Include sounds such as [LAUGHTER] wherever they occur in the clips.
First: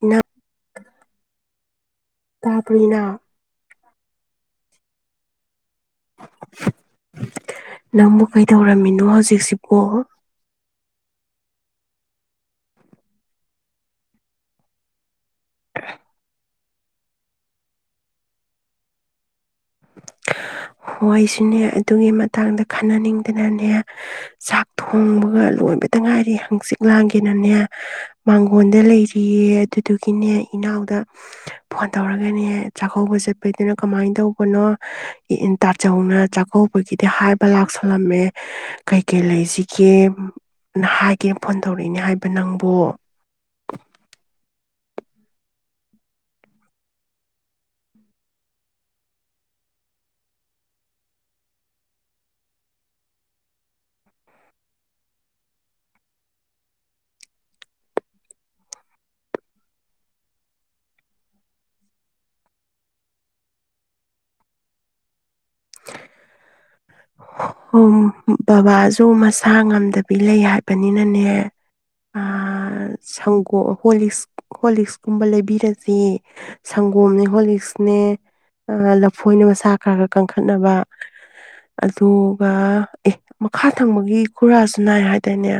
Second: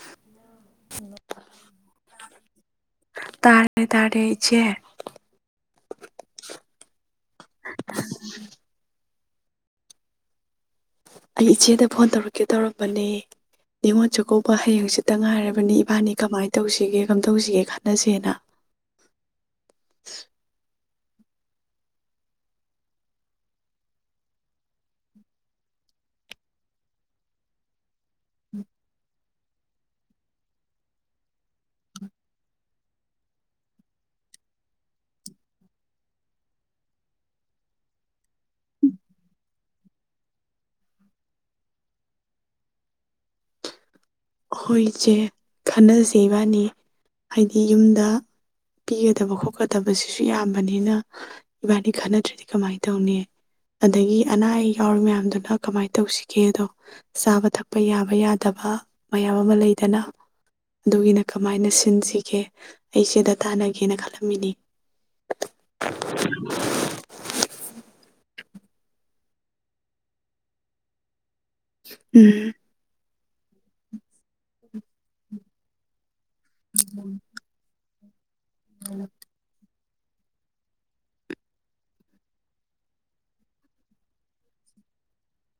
ꯅꯪ ꯇꯥꯕꯅꯤꯅ ꯇꯔꯦ ꯇꯔꯦ ꯆꯦ ꯅꯪꯕꯨ ꯀꯩꯗꯧꯔꯝꯃꯤꯅꯣ ꯍꯧꯖꯤꯛ ꯁꯤꯁꯤꯞꯀꯣ ꯑꯩ ꯏꯆꯦꯗ ꯐꯣꯟ ꯇꯧꯔꯛꯀꯦ ꯇꯧꯔꯝꯕꯅꯦ ꯅꯤꯉꯣ ꯆꯥꯛꯀꯧꯕ ꯍꯌꯦꯡ ꯆꯠꯇ ꯉꯥꯏꯔꯕꯅꯤ ꯏꯕꯥꯅꯤ ꯀꯃꯥꯏꯅ ꯇꯧꯁꯤꯒꯦ ꯀꯔꯝ ꯇꯧꯁꯤꯒꯦ ꯈꯟꯅꯁꯦꯅ [UNINTELLIGIBLE] ꯍꯣꯏꯁꯤꯅꯦ ꯑꯗꯨꯒꯤ ꯃꯇꯥꯡꯗ ꯈꯟꯅꯅꯤꯡꯗꯅꯅꯦ ꯆꯥꯛ ꯊꯣꯡꯕꯒ ꯂꯣꯏꯕꯗ ꯉꯥꯏꯔꯤ ꯍꯪꯆꯤꯛ ꯂꯥꯡꯒꯦꯅꯅꯦ ꯃꯥꯡꯒꯣꯟꯗ ꯂꯩꯔꯤ ꯄꯤꯌꯦ ꯑꯗꯨꯗꯨꯒꯤꯅꯦ ꯏꯅꯥꯎꯗ ꯐꯣꯟ ꯇꯧꯔꯒꯅꯦ ꯆꯥꯛꯀꯧꯕ ꯆꯠꯄꯩꯗꯨꯅ ꯀꯃꯥꯏꯅ ꯇꯧꯕ ꯑꯩ ꯀꯈꯣꯏꯅꯣ ꯏꯟ ꯇꯥꯆꯧꯅ ꯆꯥꯛꯀꯧꯕꯒꯤꯗꯤ ꯍꯥꯏꯕ ꯂꯥꯛꯁꯜꯂꯝꯃꯦ ꯀꯩꯀꯩ ꯂꯩꯁꯤꯒꯦꯅ ꯍꯥꯏꯒꯦ ꯐꯣꯟ ꯇꯧꯔꯛꯏꯅꯦ ꯍꯥꯏꯕ ꯅꯪꯕꯨ ꯍꯈꯣꯏ ꯏꯆꯦ ꯈꯟꯅꯁꯦ ꯏꯕꯥꯅꯤ ꯍꯥꯏꯗꯤ ꯌꯨꯝꯗ ꯄꯤꯒꯗꯕ ꯈꯣꯠꯀꯗꯕꯁꯤꯁꯨ ꯌꯥꯝꯕꯅꯤꯅ ꯏꯕꯥꯅꯤ ꯈꯟꯅꯗ꯭ꯔꯗꯤ ꯀꯃꯥꯏꯅ ꯇꯧꯅꯤ ꯑꯗꯒꯤ ꯑꯅꯥ ꯑꯌꯦꯛ ꯌꯥꯎꯔꯤ ꯃꯌꯥꯝꯗꯨꯅ ꯀꯃꯥꯏꯅ ꯇꯧꯁꯤꯒꯦꯗꯣ ꯆꯥꯕ ꯊꯛꯄ ꯌꯥꯕ ꯌꯥꯗꯕ ꯃꯌꯥꯝ ꯑꯃ ꯂꯩꯗꯅ ꯑꯗꯨꯒꯤꯅ ꯀꯃꯥꯏꯅ ꯁꯤꯟꯁꯤꯒꯦ ꯑꯩꯁꯤꯦꯗ ꯇꯥꯟꯅꯒꯦꯅ ꯈꯜꯂꯝꯃꯤꯅꯤ ꯑꯣ ꯕꯕꯥꯁꯨ ꯃꯁꯥ ꯉꯝꯗꯕꯤ ꯂꯩ ꯍꯥꯏꯕꯅꯤꯅꯅꯦ ꯎꯝ ꯁꯪꯒꯣ ꯍꯣꯁ ꯍꯣꯂꯤꯛꯁꯀꯨꯝꯕ ꯂꯩꯕꯤꯔꯁꯦ ꯁꯪꯒꯣꯝꯅꯦ ꯍꯣꯂꯤꯛꯁꯅꯦ ꯑ ꯂꯐꯣꯏꯅ ꯃꯁꯥ ꯀꯔꯦ ꯊ ꯈꯠꯅꯕ ꯑꯗꯨꯒ ꯑꯦ ꯃꯈꯥ ꯊꯪꯕꯒꯤ ꯈꯨꯔꯥꯁꯨ ꯅꯥꯏ ꯍꯥꯏꯇꯥꯅꯦ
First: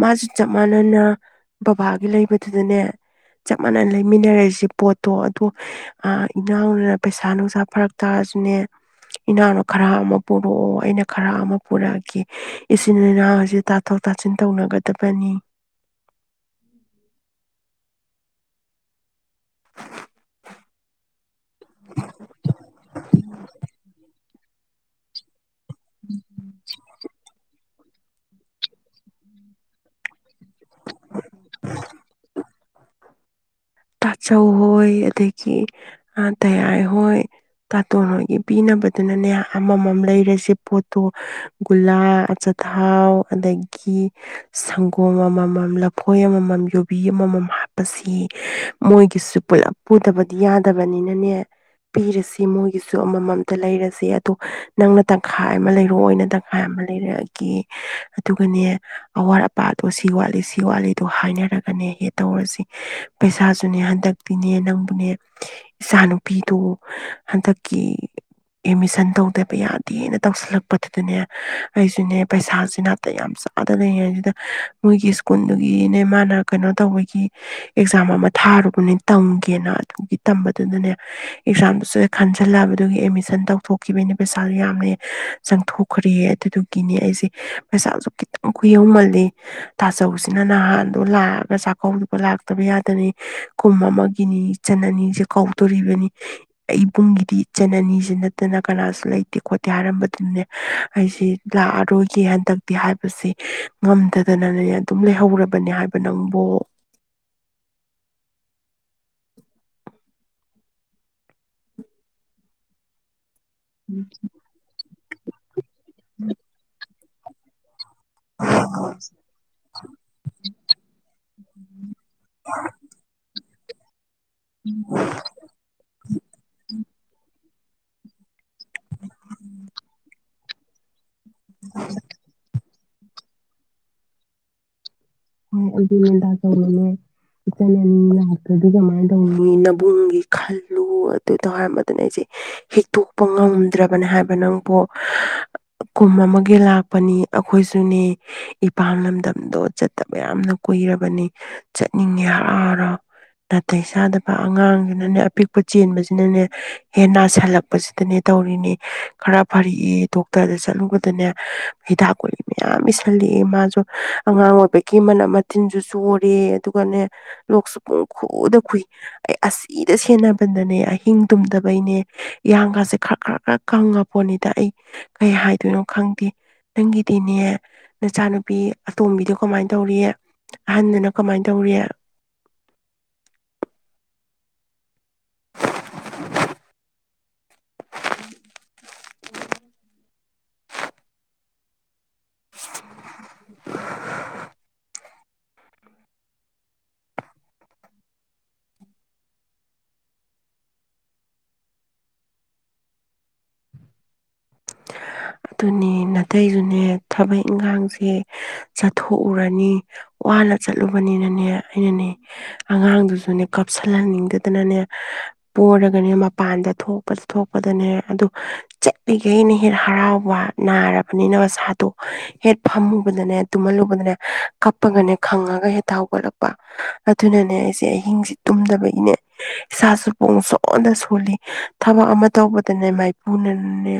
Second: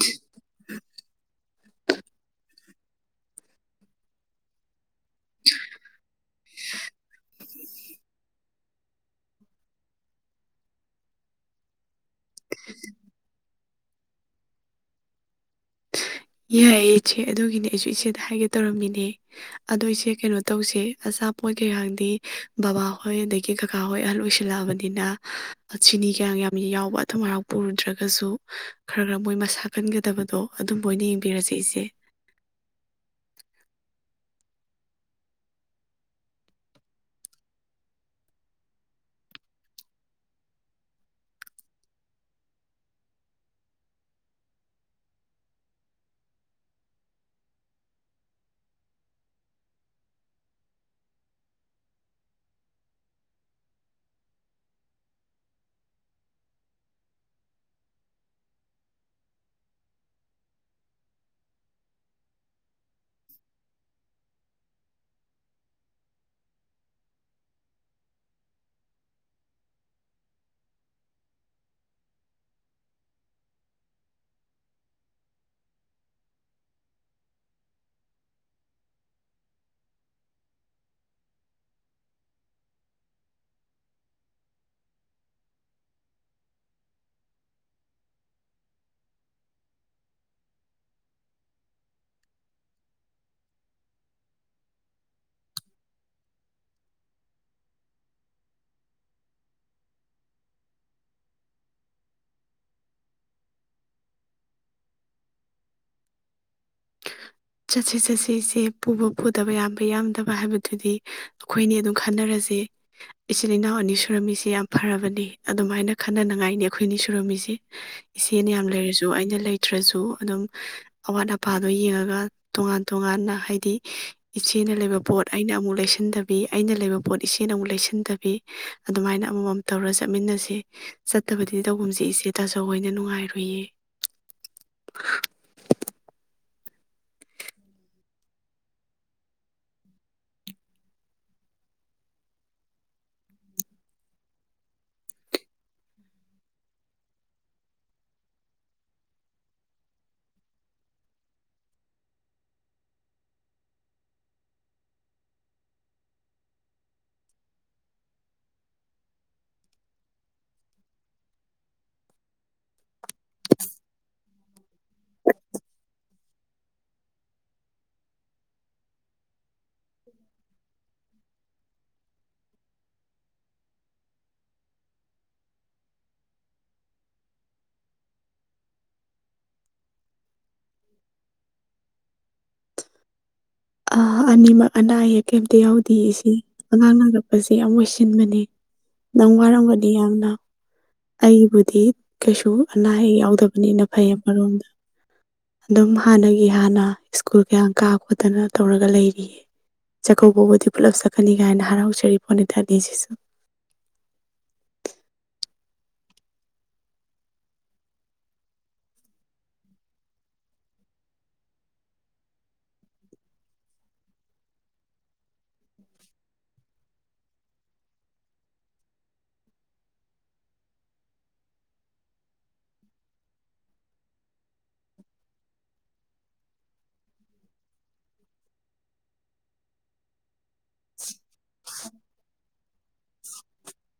ꯃꯥꯁꯨ ꯆꯞ ꯃꯥꯟꯅꯅ ꯕꯕꯥꯒꯤ ꯂꯩꯕꯗꯨꯗꯅꯦ ꯆꯞ ꯃꯥꯟꯅꯅ ꯂꯩꯃꯤꯟꯅꯔꯛꯏꯁꯦ ꯄꯣꯠꯇꯣ ꯑꯗꯣ ꯏꯉꯎꯅꯅ ꯄꯩꯁꯥ ꯅꯨꯡꯁꯥ ꯐꯔꯛ ꯇꯥꯔꯁꯨꯅꯦ ꯏꯅꯥꯎꯅꯨ ꯈꯔ ꯑꯃ ꯄꯨꯔꯛꯑꯣ ꯑꯩꯅ ꯈꯔ ꯑꯃ ꯄꯨꯔꯛꯑꯒꯦ ꯏꯆꯤꯟ ꯏꯅꯥꯎꯁ ꯇꯥꯊꯣꯛ ꯇꯥꯁꯤꯟ ꯇꯧꯅꯒꯗꯕꯅꯤ ꯌꯥꯏ ꯏꯆꯦ ꯑꯗꯨꯒꯤꯅꯦ ꯑꯩꯁꯨ ꯏꯆꯦꯗ ꯍꯥꯏꯒꯦ ꯇꯧꯔꯝꯃꯤꯅꯦ ꯑꯗꯣ ꯏꯆꯦ ꯀꯩꯅꯣ ꯇꯧꯁꯦ ꯑꯆꯥꯄꯣꯠ ꯀꯩꯀꯥꯡꯗꯤ ꯕꯕꯥꯍꯣꯏ ꯑꯗꯒꯤ ꯀꯀꯥ ꯍꯣꯏ ꯑꯍꯜ ꯑꯣꯏꯁꯜꯂꯛꯑꯕꯅꯤꯅ ꯆꯅꯤ ꯀꯌꯥꯝ ꯌꯥꯝꯃꯤ ꯌꯥꯎꯕ ꯑꯊꯪ ꯍꯔꯥꯛꯄ ꯅꯠꯇ꯭ꯔꯒꯁꯨ ꯈꯔ ꯈꯔ ꯃꯣꯏ ꯃꯁꯥ ꯀꯟꯒꯗꯕꯗꯣ ꯃꯣꯏꯅ ꯌꯦꯡꯕꯤꯔꯁꯦ ꯏꯆꯦ ꯇꯥꯆꯧ ꯍꯣꯏ ꯑꯗꯒꯤ ꯇꯌꯥꯥꯏ ꯍꯣꯏ ꯇꯥꯇꯣꯟ ꯍꯣꯏꯒꯤ ꯄꯤꯅꯕꯗꯨꯅꯅꯦ ꯑꯃꯃꯝ ꯂꯩꯔꯁꯦ ꯄꯣꯠꯇꯣ ꯒꯨꯜꯂꯥ ꯑꯆꯥꯊꯥꯎ ꯑꯗꯒꯤ ꯁꯪꯒꯣꯝ ꯑꯃꯃꯝ ꯂꯐꯣꯏ ꯑꯃꯃꯝ ꯌꯨꯕꯤ ꯑꯃꯃꯝ ꯍꯥꯞꯄꯁꯤ ꯃꯣꯏꯒꯤꯁꯨ ꯄꯨꯗꯕꯗꯤ ꯌꯥꯗꯕꯅꯤꯅꯅꯦ ꯄꯤꯔꯁꯤ ꯃꯣꯏꯒꯤꯁꯨ ꯑꯃꯃꯝꯇ ꯂꯩꯔꯁꯦ ꯑꯗꯣ ꯅꯪꯅ ꯇꯪꯈꯥꯏ ꯑꯃ ꯂꯩꯔꯣ ꯑꯣꯏꯅ ꯇꯪꯈꯥꯏ ꯑꯃ ꯂꯩꯔꯛꯑꯒꯦ ꯑꯗꯨꯒꯅꯦ ꯑꯋꯥꯠ ꯑꯄꯥꯗꯣ ꯁꯤ ꯋꯥꯠꯂꯤ ꯁꯤ ꯋꯥꯠꯂꯤꯗꯣ ꯍꯥꯏꯅꯔꯒꯅꯦ ꯍꯦ ꯇꯧꯔꯁꯤ ꯄꯩꯁꯥꯁꯨ ꯑꯗꯨꯨꯅꯦ ꯍꯟꯗꯛꯇꯤꯅꯦ ꯅꯪꯕꯨꯅꯦ ꯏꯆꯥ ꯅꯨꯨꯄꯤꯗꯨꯣ ꯍꯟꯗꯛꯀꯤ ꯑꯦꯠꯃꯤꯁꯟ ꯇꯧꯗꯕ ꯌꯥꯗꯦꯅ ꯇꯧꯁꯜꯂꯛꯄꯗꯨꯗꯅꯦ ꯑꯩꯁꯨꯅꯦ ꯄꯩꯁꯥꯁꯤ ꯅꯥꯇ ꯌꯥꯝ ꯆꯥꯗꯅ ꯂꯩꯔ ꯑꯗꯨꯗ ꯃꯣꯏꯒꯤ ꯁ꯭ꯀꯨꯜꯗꯨꯒꯤꯅꯦ ꯃꯥꯅ ꯀꯩꯅꯣ ꯇꯧꯕꯒꯤ ꯑꯦꯛꯖꯥꯝ ꯑꯃ ꯊꯥꯔꯨꯕꯅꯤ ꯇꯝꯒꯦꯅ ꯑꯗꯨꯒꯤ ꯇꯝꯕꯗꯨꯅꯅꯦ ꯑꯦꯛꯖꯥꯝꯗꯨꯁꯨ ꯈꯟꯖꯜꯂꯛꯑꯕꯗꯨꯒꯤ ꯑꯦꯗꯃꯤꯁꯟ ꯇꯧꯊꯣꯛꯈꯤꯕꯒꯤꯅꯦ ꯄꯩꯁꯥꯁꯨ ꯌꯥꯝꯅ ꯆꯪꯊꯣꯛꯈ꯭ꯔꯦꯌꯦ ꯑꯗꯨꯗꯨꯒꯤꯅꯦ ꯑꯩꯁꯦ ꯄꯩꯁꯥꯁꯨ ꯈꯤꯇꯪ ꯀꯨꯍꯧꯃꯜꯂꯤ ꯇꯥꯆꯧꯁꯤꯅ ꯅꯍꯥꯟꯗꯣ ꯂꯥꯛꯑꯒ ꯆꯥꯛꯀꯧꯗꯨꯒ ꯂꯥꯛꯇꯕ ꯌꯥꯗꯅꯤ ꯀꯨꯝ ꯑꯃꯒꯤꯅꯤ ꯏꯆꯟ ꯑꯅꯤꯁꯦ ꯀꯧꯗꯣꯔꯤꯕꯅꯤꯕꯨꯡꯒꯤꯗꯤ ꯏꯆꯟ ꯑꯅꯤꯁꯤꯦ ꯅꯠꯇꯅ ꯀꯅꯥꯁꯨ ꯂꯩꯇꯦ ꯈꯣꯠꯇꯦ ꯍꯥꯏꯔꯝꯕꯗꯨꯅꯦ ꯑꯩꯁꯤꯦ ꯂꯥꯛꯑꯔꯣꯏꯒꯦ ꯍꯟꯗꯛꯇꯤ ꯍꯥꯏꯕꯁꯦ ꯉꯝꯗꯗꯅꯅꯦ ꯑꯗꯨꯝ ꯂꯩꯍꯧꯔꯕꯅꯦ ꯍꯥꯏꯕ ꯅꯪꯕꯨꯣ ꯆꯠꯁꯤ ꯆꯠꯁꯤ ꯏꯁꯦ ꯄꯨꯕ ꯐꯨꯗꯕ ꯌꯥꯝꯕ ꯌꯥꯝꯗꯕ ꯍꯥꯏꯕꯗꯨꯗꯤ ꯑꯩꯈꯣꯏꯅꯤ ꯑꯗꯨꯝ ꯈꯟꯅꯔꯁꯦ ꯏꯆꯤꯜ ꯏꯅꯥꯎ ꯑꯅꯤ ꯁꯨꯔꯝꯃꯤꯁꯤ ꯌꯥꯝ ꯐꯔꯕꯅꯤ ꯑꯗꯨꯃꯥꯏꯅ ꯈꯟꯅꯅꯤꯡꯉꯥꯏꯅꯤ ꯑꯩꯈꯣꯏꯅꯤ ꯀ꯭ꯔꯣꯃꯤꯁꯤ ꯏꯆꯦꯅ ꯌꯥꯝ ꯂꯩꯔꯁꯨ ꯑꯩꯅ ꯂꯩꯇ꯭ꯔꯁꯨ ꯑꯗꯨꯝ ꯑꯋꯥꯠ ꯑꯄꯥ ꯑꯣꯏ ꯇꯣꯉꯥꯟ ꯇꯣꯉꯥꯟꯅ ꯍ ꯑꯃꯗꯤ ꯏꯆꯦꯅ ꯂꯩꯕ ꯄꯣꯠ ꯑꯩꯅ ꯑꯃꯨꯛ ꯂꯩꯁꯤꯟꯗꯕꯤ ꯑꯩꯅ ꯂꯩꯕ ꯄꯣꯠ ꯏꯆ ꯀꯦꯅ ꯑꯃꯨꯛ ꯂꯩꯁꯤꯟꯗꯕꯤ ꯑꯗꯨꯃꯥꯏꯅ ꯑꯃꯃꯝ ꯇꯧꯔ ꯆꯠꯃꯤꯟꯅꯁꯤ ꯆꯠꯇꯕꯗꯤ ꯇꯧꯐꯝꯨꯝꯁꯦ ꯏꯆꯦ ꯇꯆꯧꯣꯏꯅꯤ ꯅꯨꯡꯉꯥꯏꯔꯨꯏꯌꯦ ꯍꯣꯏ ꯑꯗꯨꯦꯟꯗꯥ ꯇꯅꯦ ꯏꯆꯟꯅꯤ ꯂꯛꯇꯗꯤ ꯀꯃꯥꯏꯅ ꯇꯧꯅꯤ ꯅꯕꯨꯡꯒꯤ ꯈꯜꯂꯨ ꯑꯗꯨꯗꯣ ꯍꯥꯏꯔꯝꯕꯗꯨꯅꯦ ꯑꯩꯁꯦ ꯍꯤꯛꯇꯣꯛꯄ ꯉꯝꯗ꯭ꯔꯕꯅꯦ ꯍꯥꯏꯕ ꯅꯪꯕꯨ ꯀꯨꯝ ꯑꯃꯒꯤ ꯂꯥꯛꯄꯅꯤ ꯑꯩꯈꯣꯏꯁꯨꯅꯦ ꯏꯄꯥꯝ ꯂꯝꯗꯝꯗꯣ ꯆ ꯌꯥꯝꯌꯥꯝꯅ ꯀꯨꯏꯔꯕꯅꯤ ꯆꯠꯅꯤꯡꯉꯦ ꯍꯔꯥꯎꯔꯣ ꯅꯥꯇꯩ ꯆꯥꯗꯕ ꯑꯉꯥꯡꯁꯤꯅꯅꯦ ꯑꯄꯤꯛꯄ ꯆꯦꯟꯕꯁꯤꯅꯅꯦ ꯍꯦ ꯅꯥꯁꯤꯜꯂꯛꯄꯁꯤꯗꯅꯦ ꯇꯧꯔꯤꯅꯦ ꯈꯔ ꯐꯔꯛꯑ ꯗꯣꯛꯇꯔꯗ ꯆꯠꯂꯨꯕꯗꯅꯦ ꯍꯤꯗꯥꯛ ꯀꯨꯂꯤ ꯃꯌꯥꯝ ꯏꯁꯜꯂꯛꯑꯦ ꯃꯥꯁꯨ ꯑꯉꯥꯡ ꯑꯣꯏꯕ ꯀ ꯃꯅꯥꯝ ꯃꯊꯤꯟꯁꯨ ꯆꯨꯔꯦ ꯑꯗꯨꯒꯅꯦ ꯂꯣꯛꯁꯨ ꯄꯨꯡ ꯈꯨꯗ ꯈꯨꯏ ꯑꯁꯤꯗ ꯁꯦꯟꯅꯕꯗꯅꯦ ꯑꯍꯤꯡ ꯇꯨꯝꯗꯕꯩꯅꯦ ꯏꯍꯥꯡꯒꯥꯁꯦ ꯈꯔ ꯈꯔ ꯈꯔ ꯀꯪꯉꯄꯣꯠꯅꯤꯗ ꯑꯩ ꯀꯩ ꯍꯥꯏꯗꯣꯏꯅꯣ ꯈꯪꯗꯦ ꯅꯪꯒꯤꯗꯤꯅꯦ ꯅꯆꯥꯅꯨꯄꯤ ꯑꯇꯣꯝꯕꯤꯗꯤ ꯀꯃꯥꯏꯅ ꯇꯧꯔꯤꯌꯦ ꯑꯍꯟꯗꯨꯅ ꯀꯃꯥꯏꯅ ꯇꯧꯔꯤꯌꯦ ꯑ ꯑꯅꯤꯃꯛ ꯑꯅꯥ ꯑꯌꯦꯛ ꯀꯩꯞꯇ ꯌꯥꯎꯗꯦ ꯏꯁꯤ ꯑꯉꯥꯡꯅ ꯁ ꯌꯥꯝ ꯑꯣꯏꯣꯏꯁꯤꯟꯕꯅꯤ ꯅꯪ ꯋꯥꯔꯝꯒꯗꯤ ꯌꯥꯝꯅ ꯑꯩꯕꯨꯗꯤ ꯀꯩꯁꯨ ꯑꯅꯥ ꯑꯌꯦꯛ ꯌꯥꯎ ꯕꯅꯤꯅ ꯐꯩꯌꯦ ꯃꯔꯔꯣꯝꯗ ꯑꯗꯨꯝ ꯍꯥꯟꯅꯒꯤ ꯍꯥꯟꯅ ꯁ꯭ꯀꯨꯜ ꯀꯌꯥ ꯀꯥ ꯈꯣꯠꯇꯅ ꯇꯧꯔꯒ ꯂꯩꯔꯤꯌꯦ ꯆꯥꯛꯀꯧꯕꯕꯨꯗꯤ ꯄꯨꯂꯞ ꯆꯠꯀꯅꯤ ꯀꯥꯏꯅ ꯍꯔꯥꯎꯖꯔꯤ ꯄꯣꯅꯤꯇꯥꯅꯤꯁꯤꯁꯨ ꯑꯗꯨꯅꯦ ꯅꯥꯇꯩꯁꯨꯅꯦ ꯊꯕꯛ ꯏꯪꯈꯥꯡꯁꯦ ꯆꯠꯊꯣꯛꯎꯔꯅꯤ ꯋꯥꯅ ꯆꯠꯂꯨꯕꯅꯤꯅꯅꯦ ꯑꯩꯅꯅꯦ ꯑꯉꯥꯡꯗꯨꯁꯨꯅꯦ ꯀꯥꯞꯁꯤꯜꯍꯟꯅꯤꯡꯗꯗꯅꯅꯦ ꯄꯔꯒꯅꯦ ꯃꯄꯥꯟꯗ ꯊꯣꯛꯄ ꯊꯣꯛꯄꯗꯅꯦ ꯑꯗꯨ ꯆꯠꯂꯤ ꯩꯅ ꯍꯦꯠ ꯍꯔꯥꯎꯕ ꯅꯥꯔꯕꯅꯤꯅꯁꯥꯗꯣ ꯍꯦꯠ ꯐꯝꯃꯨꯕꯗꯅꯦ ꯇꯨꯝꯍꯜꯂꯨꯕꯗꯅꯦ ꯀꯞꯄꯒꯅꯦ ꯈꯪꯉꯒ ꯍꯦ ꯊꯥꯎꯒꯠꯂꯛꯄ ꯑꯗꯨꯅꯅꯦ ꯑꯩꯁꯦ ꯑꯍꯤꯡꯁꯦ ꯇꯨꯝꯗꯕꯒꯤꯅꯦ ꯏꯁꯥꯁꯨ ꯄꯣꯡꯁꯨꯣꯛ ꯑꯣꯗ ꯁꯣꯜꯂꯤ ꯊꯕꯛ ꯑꯃ ꯇꯧꯕꯗꯅꯦ ꯃꯥꯏꯄꯨꯅꯅꯦ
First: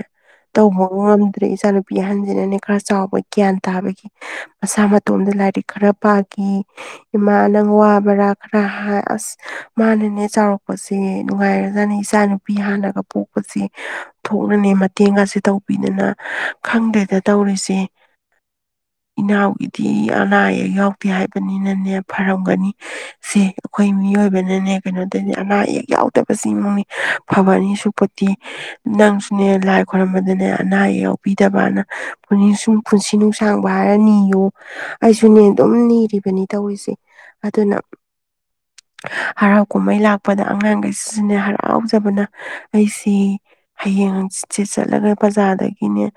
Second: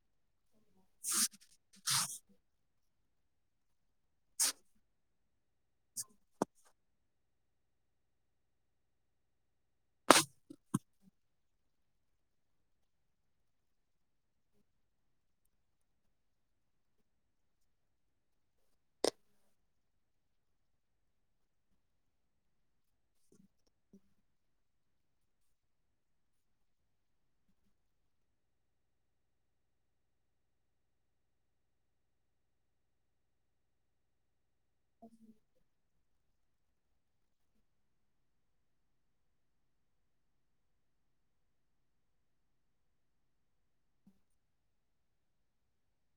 ꯇꯧꯕ ꯉꯝꯗ꯭ꯔꯦ ꯏꯆꯥꯅꯨꯄꯤ ꯑꯍꯟꯁꯤꯅꯅꯦ ꯈꯔ ꯆꯥꯎꯕ ꯒ꯭ꯌꯥꯟ ꯇꯥꯕꯒꯤ ꯃꯁꯥ ꯃꯇꯣꯝꯗ ꯂꯥꯏꯔꯤꯛ ꯈꯔ ꯄꯥꯈꯤ ꯏꯃꯥ ꯅꯪ ꯋꯥ ꯕꯔꯥ ꯈꯔ ꯍꯥꯏ ꯑꯁ ꯃꯥꯅꯅꯦ ꯆꯥꯎꯔꯛꯄꯁꯦ ꯅꯨꯡꯉꯥꯏꯔꯖꯥꯠꯅꯦ ꯏꯆꯥꯅꯨꯄꯤ ꯍꯥꯟꯅꯒ ꯄꯣꯛꯄꯁꯤ ꯊꯣꯛꯅꯅꯦ ꯇꯦꯡꯒꯁꯦ ꯇꯧꯕꯤꯗꯅ ꯈꯪꯗꯦꯗ ꯇꯧꯔꯤꯁꯦ ꯏꯅꯥꯎꯒꯤꯗꯤ ꯑꯅꯥ ꯑꯌꯦꯛ ꯌꯥꯎꯗꯦ ꯍꯥꯏꯕꯅꯤꯅꯅꯦ ꯐꯔꯝꯒꯅꯤ ꯁꯤ ꯑꯩꯈꯣꯏ ꯃꯤꯑꯣꯏꯕꯅꯅꯦ ꯀꯩꯅꯣꯗꯗꯤ ꯑꯅꯥ ꯑꯌꯦꯛ ꯌꯥꯎꯗꯕꯁꯤ ꯏꯃꯨꯡꯅꯤ ꯐꯕꯅꯤ ꯁꯨꯄꯗꯤ ꯅꯪꯁꯨꯅꯦ ꯂꯥꯏꯛ ꯈꯔꯝꯕꯗꯅꯦ ꯑꯅꯥ ꯑꯌꯦꯛꯎꯕꯤꯗꯕꯅ ꯁꯨꯝ ꯄꯨꯟꯁꯤ ꯅꯨꯡꯁꯥꯡꯕ ꯍꯥꯏꯔ ꯅꯤ ꯌꯣꯛ ꯑꯩꯁꯨꯅꯦ ꯑꯗꯨꯝ ꯅꯤꯔꯤꯕꯅꯤ ꯇꯧꯔꯤꯁꯦ ꯑꯗꯨꯅ ꯍꯔꯥꯎ ꯀꯨꯝꯍꯩ ꯂꯥꯛꯄꯗ ꯑꯉꯥꯡꯈꯩ ꯁꯤꯁꯤꯅꯦ ꯍꯔꯥꯎꯖꯕꯅ ꯑꯩꯁꯤ ꯍꯌꯦꯡ ꯁꯦ ꯆꯠꯂꯒ ꯕꯖꯥꯔꯗꯒꯤꯅꯦ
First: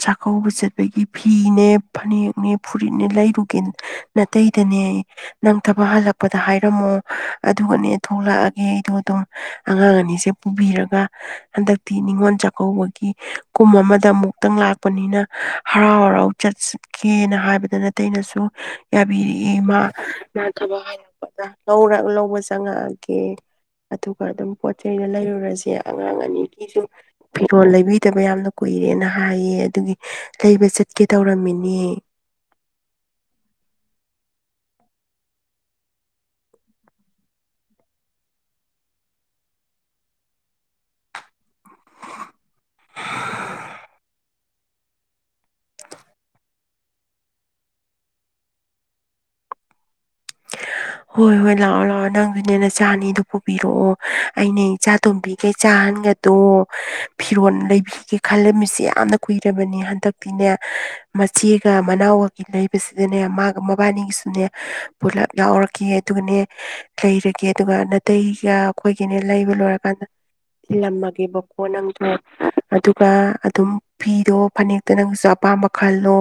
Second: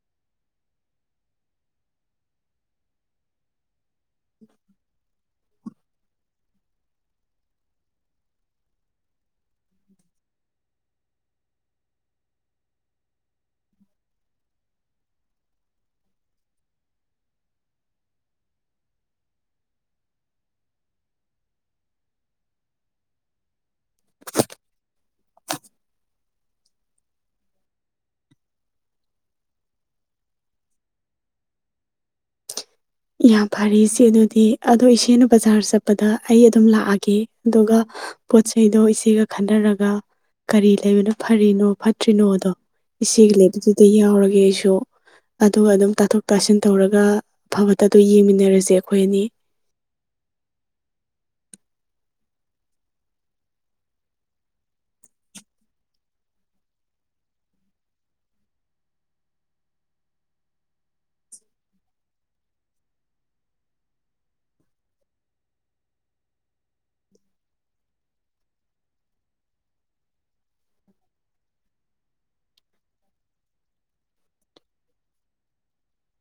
ꯆꯥꯛꯀꯧꯕ ꯆꯠꯄꯒꯤ ꯐꯤꯅꯦ ꯐꯅꯦꯛꯅꯦ ꯐꯨꯔꯤꯠꯅꯦ ꯂꯩꯔꯨꯒꯦ ꯅꯇꯩꯇꯅꯤ ꯅꯪ ꯊꯕꯛ ꯍꯜꯂꯛꯄꯗ ꯍꯥꯏꯔꯝꯃꯣ ꯑꯗꯨꯒꯅꯦ ꯊꯣꯛꯂꯛꯑꯒꯦ ꯑꯩꯗꯣ ꯑꯗꯨꯝ ꯑꯉꯥꯡ ꯑꯅꯤꯁꯦ ꯄꯨꯕꯤꯔꯒ ꯍꯟꯗꯛꯇꯤ ꯅꯤꯉꯣꯜ ꯆꯥꯛꯀꯧꯕꯒꯤ ꯀꯨꯝ ꯑꯃꯗ ꯑꯃꯨꯛꯇꯪ ꯂꯥꯛꯄꯅꯤꯅ ꯍꯔꯥꯎ ꯍꯔꯥꯎ ꯆꯠꯠꯀꯦꯅ ꯍꯥꯏꯕꯗꯅꯇꯩꯩꯅꯁꯨ ꯌꯥꯕꯤꯔꯛꯑꯦ ꯏꯃ ꯊꯕꯛ ꯍꯥꯏꯔꯛꯄꯗ ꯂꯧꯕ ꯆꯪꯉꯛꯑꯒꯦ ꯑꯗꯨꯒ ꯑꯗꯨꯝ ꯄꯣꯠ ꯆꯩꯗ ꯂꯩꯔꯨꯔꯁꯦ ꯑꯉꯥꯡ ꯑꯅꯤ ꯒꯤꯁꯨ ꯐꯤꯔꯣꯜ ꯂꯩꯕꯤꯗꯕ ꯌꯥꯝꯅ ꯀꯨꯏꯔꯦꯅ ꯍꯥꯏꯌꯦ ꯑꯗꯨꯒꯤ ꯂꯩꯕ ꯆꯠꯀꯦ ꯇꯧꯔꯝꯃꯤꯅꯦ ꯌꯥꯝ ꯐꯔꯦ ꯏꯆꯦ ꯑꯗꯨꯗꯤ ꯑꯗꯣ ꯏꯆꯦꯅ ꯕꯖꯥꯔ ꯆꯠꯄꯗ ꯑꯩ ꯑꯗꯨꯝ ꯂꯥꯛꯑꯒꯦ ꯑꯗꯨꯒ ꯄꯣꯠꯆ ꯆꯩꯗꯣ ꯏꯆꯦꯒ ꯈꯟꯅꯔꯒ ꯀꯔꯤ ꯂꯩꯕꯅꯣ ꯐꯔꯤꯅꯣ ꯐꯠꯇ꯭ꯔꯤꯅꯣꯗꯣ ꯏꯆꯦꯒꯤ ꯂꯩꯕꯗꯨꯗ ꯌꯥꯎꯔꯒꯦ ꯑꯩꯁꯨ ꯑꯗꯨꯒ ꯑꯗꯨꯝ ꯇꯥꯊꯣꯛ ꯇꯥꯁꯤꯟ ꯇꯧꯔꯒ ꯑꯐꯕꯠꯇ ꯑꯗꯨ ꯌꯦꯡꯃꯤꯟꯅꯔꯁꯦ ꯑꯩꯈꯣꯏ ꯑꯅꯤ ꯍꯣꯏ ꯍꯣꯏ ꯂꯥꯛꯑꯣ ꯂꯥꯛꯑꯣ ꯅꯪꯗꯨꯅꯦꯅꯦ ꯆꯥ ꯑꯅꯤꯗꯨ ꯄꯨꯕꯤꯔꯛꯑꯣ ꯑꯩꯅ ꯏꯆꯥ ꯇꯣꯝꯕꯤꯒ ꯆꯥꯍꯟꯒꯗꯣ ꯐꯤꯔꯣꯜ ꯂꯩꯕꯤꯒꯦ ꯈꯜꯂꯝꯃꯤꯁꯤꯦ ꯌꯥꯝꯅ ꯀꯨꯏꯔꯕꯅꯦ ꯍꯟꯗꯛꯇꯤꯅꯦ ꯃꯆꯦꯒ ꯃꯅꯥꯎꯒꯒꯤ ꯂꯩꯕꯁꯤꯗꯅꯦ ꯃꯥꯒ ꯃꯕꯥꯅꯤꯒꯤꯁꯨꯅꯦ ꯄꯨꯂꯞ ꯌꯥꯥꯎꯔꯛꯀꯦ ꯑꯗꯨꯒꯅꯦ ꯂꯩꯔꯒꯦ ꯑꯗꯨꯒ ꯅꯥꯇꯩꯒ ꯑꯩꯈꯣꯏꯒꯤꯅꯦ ꯂꯩꯕ ꯂꯣꯏꯔꯀꯥꯟꯗ ꯊꯤꯜꯂꯝꯃꯒꯦꯕꯀꯣ ꯅꯪꯗꯣ ꯑꯗꯨꯒ ꯑꯗꯨꯝ ꯐꯤꯗꯣ ꯐꯅꯦꯛꯇ ꯅꯪꯒꯤꯁꯨ ꯑꯄꯥꯝꯕ ꯈꯜꯂꯣ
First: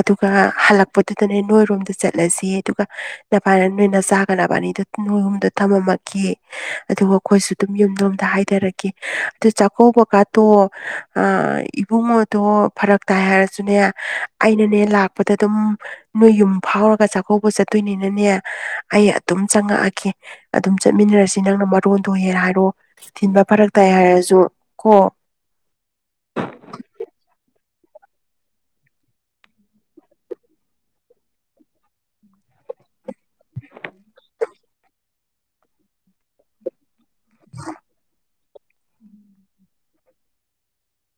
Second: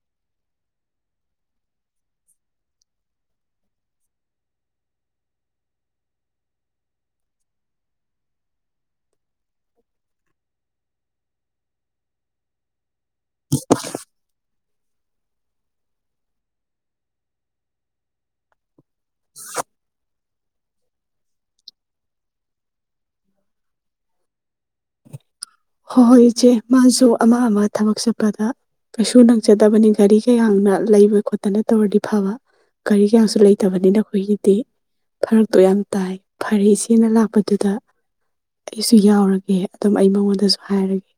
ꯑꯗꯨꯒ ꯍꯜꯂꯛꯄꯗꯨꯗꯅꯦ ꯅꯣꯏꯔꯣꯝꯗ ꯆꯠꯂꯁꯤ ꯑꯗꯨꯒ ꯅꯚꯥꯏꯅ ꯅꯣꯏ ꯅꯆꯥꯒ ꯅꯕꯅꯤꯗꯨ ꯅꯣꯏꯌꯨꯝꯗ ꯊꯝꯃꯝꯃꯒꯦ ꯑꯗꯨꯒ ꯑꯩꯈꯣꯏꯁꯨ ꯑꯗꯨꯝ ꯌꯨꯝ ꯌꯣꯝꯗ ꯍꯥꯏꯊꯔꯒꯦ ꯑꯗꯨ ꯆꯥꯛꯀꯧꯕ ꯀꯥꯠꯇꯣ ꯑꯥ ꯏꯕꯨꯡꯉꯣꯗꯣ ꯐꯔꯛ ꯇꯥꯏ ꯍꯥꯏꯔꯁꯨꯅꯦ ꯑꯩꯅꯅꯦ ꯂꯥꯛꯄꯗ ꯑꯗꯨꯝ ꯅꯣꯏ ꯌꯨꯝ ꯐꯥꯎꯔꯒ ꯆꯥꯛꯀꯧꯕ ꯆꯠ ꯇꯨꯅꯤꯅꯅꯦ ꯑꯩ ꯑꯗꯨꯝ ꯆꯪꯉꯛꯑꯒꯦ ꯑꯗꯨꯝ ꯆꯠꯃꯤꯟꯅꯔꯁꯤ ꯅꯪꯅ ꯃꯔꯣꯟꯗꯣ ꯍꯦꯛ ꯍꯥꯏꯔꯛꯑꯣ ꯊꯤꯟꯕ ꯐꯔꯛ ꯇꯥꯏ ꯍꯥꯏꯔꯁꯨ ꯀꯣ ꯍꯣꯏ ꯍꯣꯏ ꯏꯆꯦ ꯃꯥꯁꯨ ꯑꯃ ꯑꯃ ꯊꯕꯛ ꯆꯠꯄꯗ ꯀꯩꯁꯨ ꯅꯪꯖꯗꯕꯅꯤ ꯒꯥꯔꯤ ꯀꯌꯥꯅ ꯂꯩꯕ ꯈꯣꯠꯇꯅ ꯇꯧꯔꯗꯤ ꯐꯕ ꯒꯥꯔꯤ ꯀꯌꯥꯁꯨ ꯂꯩꯇꯕꯅꯤꯅ ꯑꯩꯈꯣꯏꯒꯤꯗꯤ ꯐꯔꯛꯇꯣ ꯌꯥꯝ ꯇꯥꯏ ꯐꯔꯦ ꯏꯆꯦ ꯅꯪꯅ ꯂꯥꯛꯄꯗꯨꯗ ꯑꯩꯁꯨ ꯌꯥꯎꯔꯒꯦ ꯑꯗꯨꯝ ꯑꯩ ꯃꯉꯣꯟꯗꯁꯨ ꯍꯥꯏꯔꯒꯦ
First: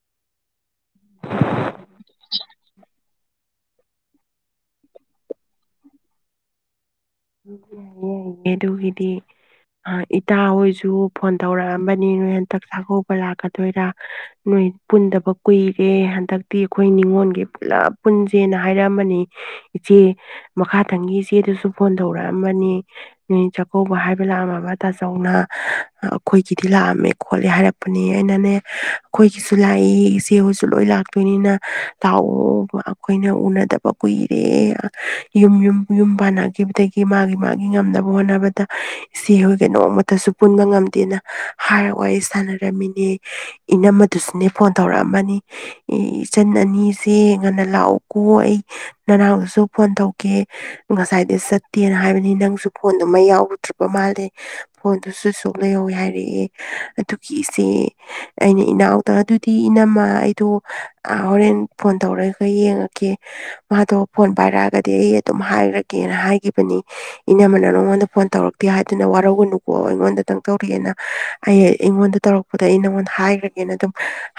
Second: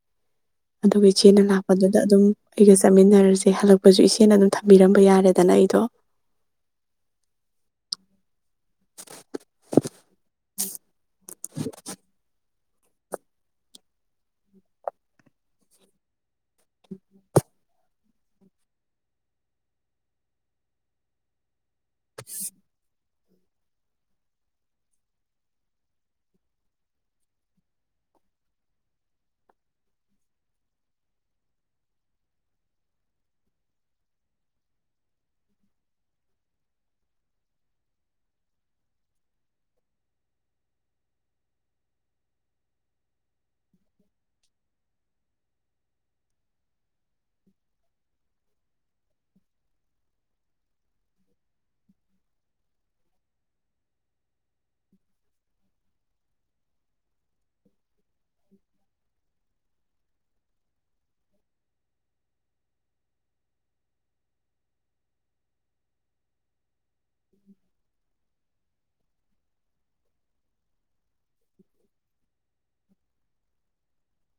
ꯑꯗꯨꯒ ꯏꯆꯦꯅ ꯂꯥꯛꯄꯗꯨꯗ ꯑꯗꯨꯝ ꯑꯩꯒ ꯆꯠꯃꯤꯟꯅꯔꯁꯤ ꯁꯦ ꯍꯜꯂꯛꯄꯁꯨ ꯏꯆꯦꯅ ꯑꯗꯨꯝ ꯊꯝꯕꯤꯔꯝꯕ ꯌꯥꯔꯦꯗꯅ ꯑꯩꯗꯣ ꯌꯥꯌꯦ ꯌꯥꯏ ꯑꯗꯨꯒꯤꯗꯤ ꯏꯇꯥ ꯍꯣꯏꯁꯨ ꯐꯣꯟ ꯇꯧꯔꯛꯑꯝꯕꯅꯤ ꯅꯣꯏ ꯆꯥꯛꯀꯧꯕ ꯂꯥꯛꯀꯗꯣꯏꯔꯥ ꯅꯣꯏ ꯄꯨꯟꯗꯕ ꯀꯨꯏꯔꯦ ꯍꯟꯗꯛꯇꯤ ꯑꯩꯈꯣꯏ ꯅꯤꯉꯣꯟꯜꯒꯤ ꯄꯨꯂꯞ ꯄꯨꯟꯁꯦꯅ ꯍꯥꯏꯔꯝꯕꯅꯤ ꯏꯆꯦ ꯃꯈꯥ ꯊꯪꯒꯤ ꯏꯆꯦꯗꯨꯁꯨ ꯐꯣꯟ ꯊꯧꯔꯛꯑꯃꯕꯅꯤ ꯆꯥꯛꯀꯧꯕ ꯍꯥꯏꯕ ꯂꯥꯛꯑꯝꯃꯕ ꯇꯥꯖꯧꯅ ꯑꯩꯈꯣꯏꯒꯤꯗꯤ ꯂꯥꯛꯑꯝꯃꯦ ꯈꯣꯠꯂꯦ ꯍꯥꯏꯔꯛꯄꯅꯦ ꯑꯩꯅꯅꯦ ꯑꯩꯈꯣꯏꯒꯤꯁꯨ ꯂꯥꯛꯏ ꯏꯆꯦ ꯍꯣꯏꯁꯨ ꯂꯣꯏ ꯂꯥꯛꯇꯣꯏꯅꯤꯅ ꯇꯥꯎꯑꯣꯕ ꯑꯩꯈꯣꯏꯅ ꯎꯅꯗꯕ ꯀꯨꯏꯔꯦ ꯌꯨꯝ ꯌꯨꯝ ꯌꯨꯝ ꯍꯧꯈꯤꯕꯗꯒꯤ ꯃꯥꯒꯤ ꯃꯥꯒꯤ ꯉꯝꯅꯕ ꯍꯣꯠꯅꯕꯗ ꯏꯆꯦ ꯍꯣꯏꯒ ꯅꯣꯡꯃꯇꯁꯨ ꯄꯨꯟꯕ ꯉꯝꯗꯦꯅ ꯍꯥꯏꯔꯒꯑꯣ ꯑꯩ ꯁꯥꯟꯅꯔꯝꯃꯤꯅꯦ ꯏꯅꯝꯃ ꯑꯗꯨꯁꯨꯅꯦ ꯐꯣꯟ ꯇꯧꯔꯛꯑꯃꯅꯤ ꯏ ꯏꯆꯟ ꯑꯅꯤꯁꯦ ꯉꯟꯅ ꯂꯥꯛꯎ ꯀꯣ ꯑꯩ ꯅꯔꯥꯡꯗꯨꯁꯨ ꯐꯣꯟ ꯇꯧꯒꯦ ꯉꯁꯥꯏ ꯏ ꯆꯠꯇꯦꯅ ꯍꯥꯏꯕꯅꯤ ꯅꯪꯁꯨ ꯐꯣꯟꯗꯨꯃ ꯌꯥꯎꯔꯨꯗ꯭ꯔꯤꯕ ꯃꯥꯜꯂꯦ ꯐꯣꯟꯗꯨꯁꯨ ꯁꯨ ꯂꯩꯍꯧꯋꯦ ꯍꯥꯏꯔꯛꯑꯦ ꯑꯗꯨꯒꯤ ꯏꯆꯦ ꯑꯩꯅ ꯏꯅꯥꯎꯗ ꯑꯗꯨ ꯗꯤ ꯏꯅꯝꯃ ꯑꯩꯗꯣ ꯍꯣꯔꯦꯟ ꯐꯣꯟ ꯇꯧꯔꯒ ꯌꯦꯡꯉꯒꯦ ꯃꯥꯗꯣ ꯐꯣꯟ ꯄꯥꯏꯔꯛꯑꯒꯗꯤ ꯑꯩ ꯑꯗꯨꯝ ꯍꯥꯏꯔ ꯒꯦꯅ ꯍꯥꯏꯒꯤꯈꯤꯕꯅꯤ ꯏꯅꯃꯅ ꯅꯪꯉꯣꯟꯗ ꯐꯣꯟ ꯇꯧꯔꯛꯇꯦ ꯍꯥꯏꯗꯨꯅ ꯋꯥꯔꯧꯒꯅꯨꯀꯣꯛꯑꯣ ꯑꯩꯉꯣꯟꯗꯇꯪ ꯇꯧꯔꯤꯑꯦꯅ ꯑꯩ ꯑꯩꯉꯣꯟꯗ ꯇꯧꯔꯛꯄꯗ ꯑꯩ ꯅꯪꯉꯣꯟꯗ ꯍꯥꯏꯈ꯭ꯔꯒꯦꯅ ꯑꯗꯨꯝ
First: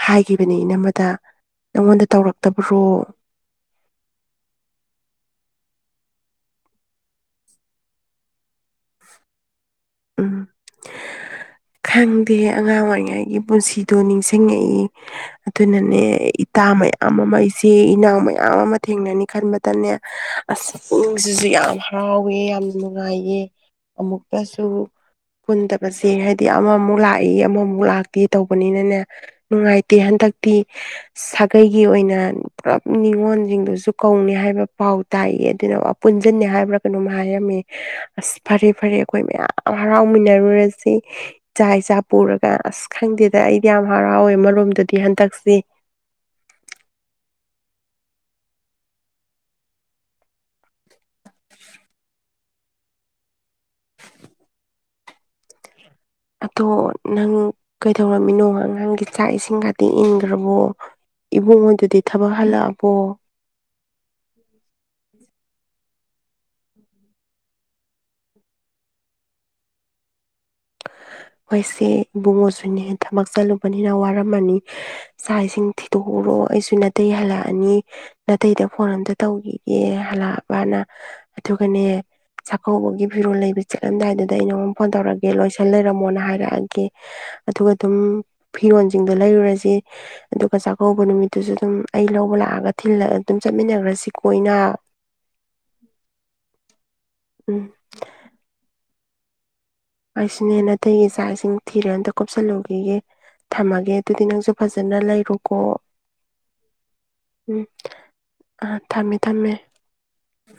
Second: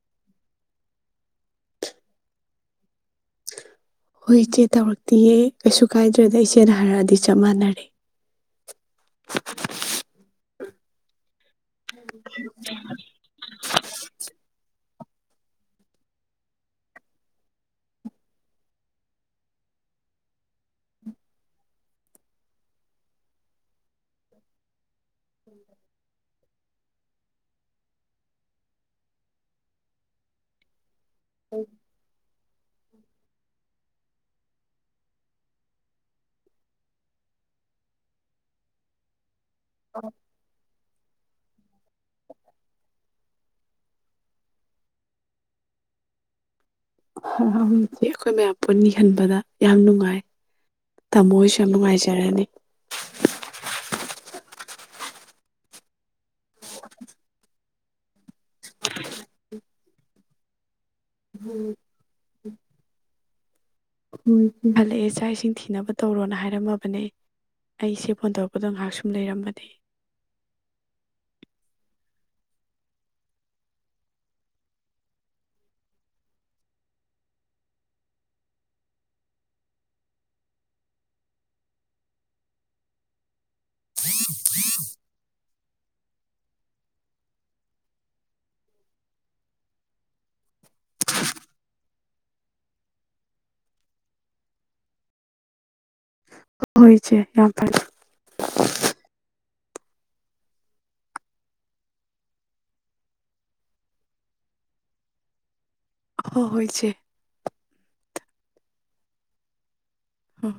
ꯍꯥꯏꯒꯤꯈꯤꯕꯅꯤ ꯏꯅꯝꯃꯗ ꯅꯪꯉꯣꯟꯗ ꯇꯧꯔꯛꯇꯕ꯭ꯔꯣ ꯍꯣꯏ ꯏꯆꯦ ꯇꯧꯔꯛꯇꯤꯌꯦ ꯀꯩꯁꯨ ꯀꯥꯏꯗ꯭ꯔꯦꯗ ꯏꯆꯦꯅ ꯍꯥꯏꯔꯛꯑꯗꯤ ꯆꯞ ꯃꯥꯟꯅꯔꯦ ꯎꯝ ꯈꯪꯗꯦ ꯑꯉꯥꯡ ꯑꯣꯏꯔꯤꯉꯩꯒꯤ ꯄꯨꯟꯁꯤꯗꯣ ꯅꯤꯡꯁꯤꯡꯉꯛꯏ ꯑꯗꯨꯅꯅꯦ ꯏꯇꯥ ꯃꯌꯥꯝ ꯑꯃ ꯑꯩꯁꯦ ꯏꯅꯥꯎ ꯃꯌꯥꯝ ꯑꯃ ꯊꯦꯡꯅꯅꯤ ꯈꯟꯕꯇꯅꯦ ꯑꯁꯤꯡꯁꯤꯁꯨ ꯌꯥꯝ ꯍꯥꯎꯋꯦ ꯌꯥꯝ ꯅꯨꯡꯉꯥꯏꯌꯦ ꯑꯃꯨꯀ ꯑꯗꯨ ꯍꯨꯟꯗꯕꯁꯦ ꯍꯥꯏ ꯗꯤ ꯑꯃꯃꯨꯛ ꯂꯥꯛꯏ ꯑꯃꯃꯨꯛ ꯂꯥꯛꯇꯦ ꯇꯧꯕꯅꯤꯅꯅꯦ ꯅꯨꯡꯉꯥꯏꯇꯦ ꯍꯟꯗꯛꯇꯤ ꯁꯥꯒꯩꯒꯤ ꯑꯣꯏꯅ ꯄꯨꯂꯞ ꯅꯤꯉꯣꯟꯜꯁꯤꯡꯗꯨꯁꯨ ꯀꯧꯅꯤ ꯍꯥꯏꯕ ꯄꯥꯎ ꯇꯥꯏꯌꯦ ꯑꯗꯨꯅ ꯄꯨꯟꯁꯤꯟꯅꯦ ꯍꯥꯏꯕ꯭ꯔꯥ ꯀꯩꯅꯣꯝ ꯍꯥꯏꯔꯝꯃꯦ ꯑꯁ ꯐꯔꯦ ꯐꯔꯦ ꯑꯩꯈꯣꯏ ꯃꯌꯥꯝ ꯌꯥꯝ ꯍꯔꯥꯎꯃꯤꯟꯅꯔꯨꯔꯁꯤ ꯏꯆꯥꯛꯏꯆꯥ ꯄꯨꯔꯒ ꯑꯁ ꯈꯪꯗꯦꯗ ꯑꯩꯗꯤ ꯌꯥꯝ ꯍꯔꯥꯎꯋꯦ ꯃꯔꯣꯝꯗꯗꯤ ꯍꯟꯗꯛꯁꯦ ꯑꯩꯈꯣꯏ ꯃꯌꯥꯝ ꯄꯨꯟꯅꯤ ꯈꯟꯕꯗ ꯌꯥꯝ ꯅꯨꯡꯉꯥꯏ ꯇꯥꯃꯣ ꯍꯣꯏꯁꯨ ꯌꯥꯝ ꯅꯨꯡꯉꯥꯏꯖꯔꯅꯤ ꯑꯗꯣ ꯅꯪ ꯀꯩꯗꯧꯔꯝꯃꯤꯅꯣ ꯑꯉꯥꯡꯒꯤ ꯆꯥꯛ ꯏꯁꯤꯡ ꯈꯛꯇꯤ ꯏꯟꯈ꯭ꯔꯕꯣ ꯏꯕꯨꯡꯉꯣꯏꯗꯗꯤ ꯊꯕꯛ ꯍꯜꯂꯛꯑꯕꯣ ꯎꯝ ꯍꯜꯂꯛꯑꯦ ꯆꯥꯛ ꯏꯁꯤꯡ ꯊꯤꯅꯕ ꯇꯧꯔꯣꯅ ꯍꯥꯏꯔꯝꯃꯕꯅꯦ ꯑꯩꯁꯦ ꯐꯣꯟ ꯇꯧꯔꯛꯄꯗꯣ ꯉꯥꯏꯍꯥꯛ ꯁꯨꯝ ꯂꯩꯔꯝꯕꯅꯤ ꯍꯣꯏꯁꯦ ꯏꯕꯨꯡꯉꯣꯁꯨꯅꯦ ꯊꯕꯛ ꯆꯠꯂꯨꯕꯅꯤꯅ ꯋꯥꯔꯝꯃꯅꯤ ꯆꯥꯛ ꯏꯁꯤꯡ ꯊꯤꯗꯣꯛꯎꯔꯣ ꯑꯩꯁꯨ ꯅꯥꯇꯩ ꯍꯜꯂꯛꯑꯅꯤ ꯅꯥꯇꯩꯗ ꯐꯣꯟ ꯑꯝꯇ ꯇꯧꯈꯤꯒꯦ ꯍꯜꯂꯛꯑꯕꯅ ꯑꯗꯨꯒꯅꯦ ꯆꯥꯛꯀꯧꯕꯒꯤ ꯐꯤꯔꯣꯜ ꯂꯩꯕ ꯆꯠꯂꯝꯗꯥꯏꯗꯨꯗ ꯑꯩꯅ ꯑꯃꯉ ꯐꯣꯟ ꯇꯧꯔꯛꯒꯦ ꯦ ꯂꯣꯏꯁꯟ ꯂꯩꯔꯝꯃꯣꯅ ꯍꯥꯏꯔꯛꯑꯒꯦ ꯑꯗꯨꯒ ꯑꯗꯨꯝ ꯐꯤꯔꯣꯁꯤꯡꯗꯣ ꯂꯩꯔꯨꯔꯁꯤ ꯑꯗꯨꯒ ꯆꯥꯛꯀꯧꯕ ꯅꯨꯃꯤꯠꯇꯨꯁꯨ ꯑꯗꯨꯝ ꯑꯩ ꯂꯧꯕ ꯂꯥꯛꯑꯒꯜꯂ ꯑꯗꯨꯝ ꯆꯠꯃꯤꯟꯅꯈ꯭ꯔꯁꯤ ꯀꯣꯏꯅ ꯍꯣꯏ ꯏꯆꯦ ꯌꯥꯝ ꯎꯝ ꯐꯔꯦ ꯑꯩꯁꯤꯅꯦ ꯑꯅꯥꯇꯩꯒꯤ ꯆꯥꯛ ꯏꯁꯤꯡ ꯊꯤꯔꯦ ꯑꯝꯇ ꯀꯨꯞꯁꯜꯂꯨꯈꯤꯒꯦ ꯊꯝꯃꯒꯦ ꯑꯗꯨꯗꯤ ꯅꯪꯁꯨ ꯐꯖꯅ ꯂꯩꯔꯨꯀꯣ ꯍꯁꯦ ꯎꯝ ꯑ ꯊꯝꯃꯦ ꯊꯝꯃꯦ ꯍꯣꯏ ꯍꯣꯏ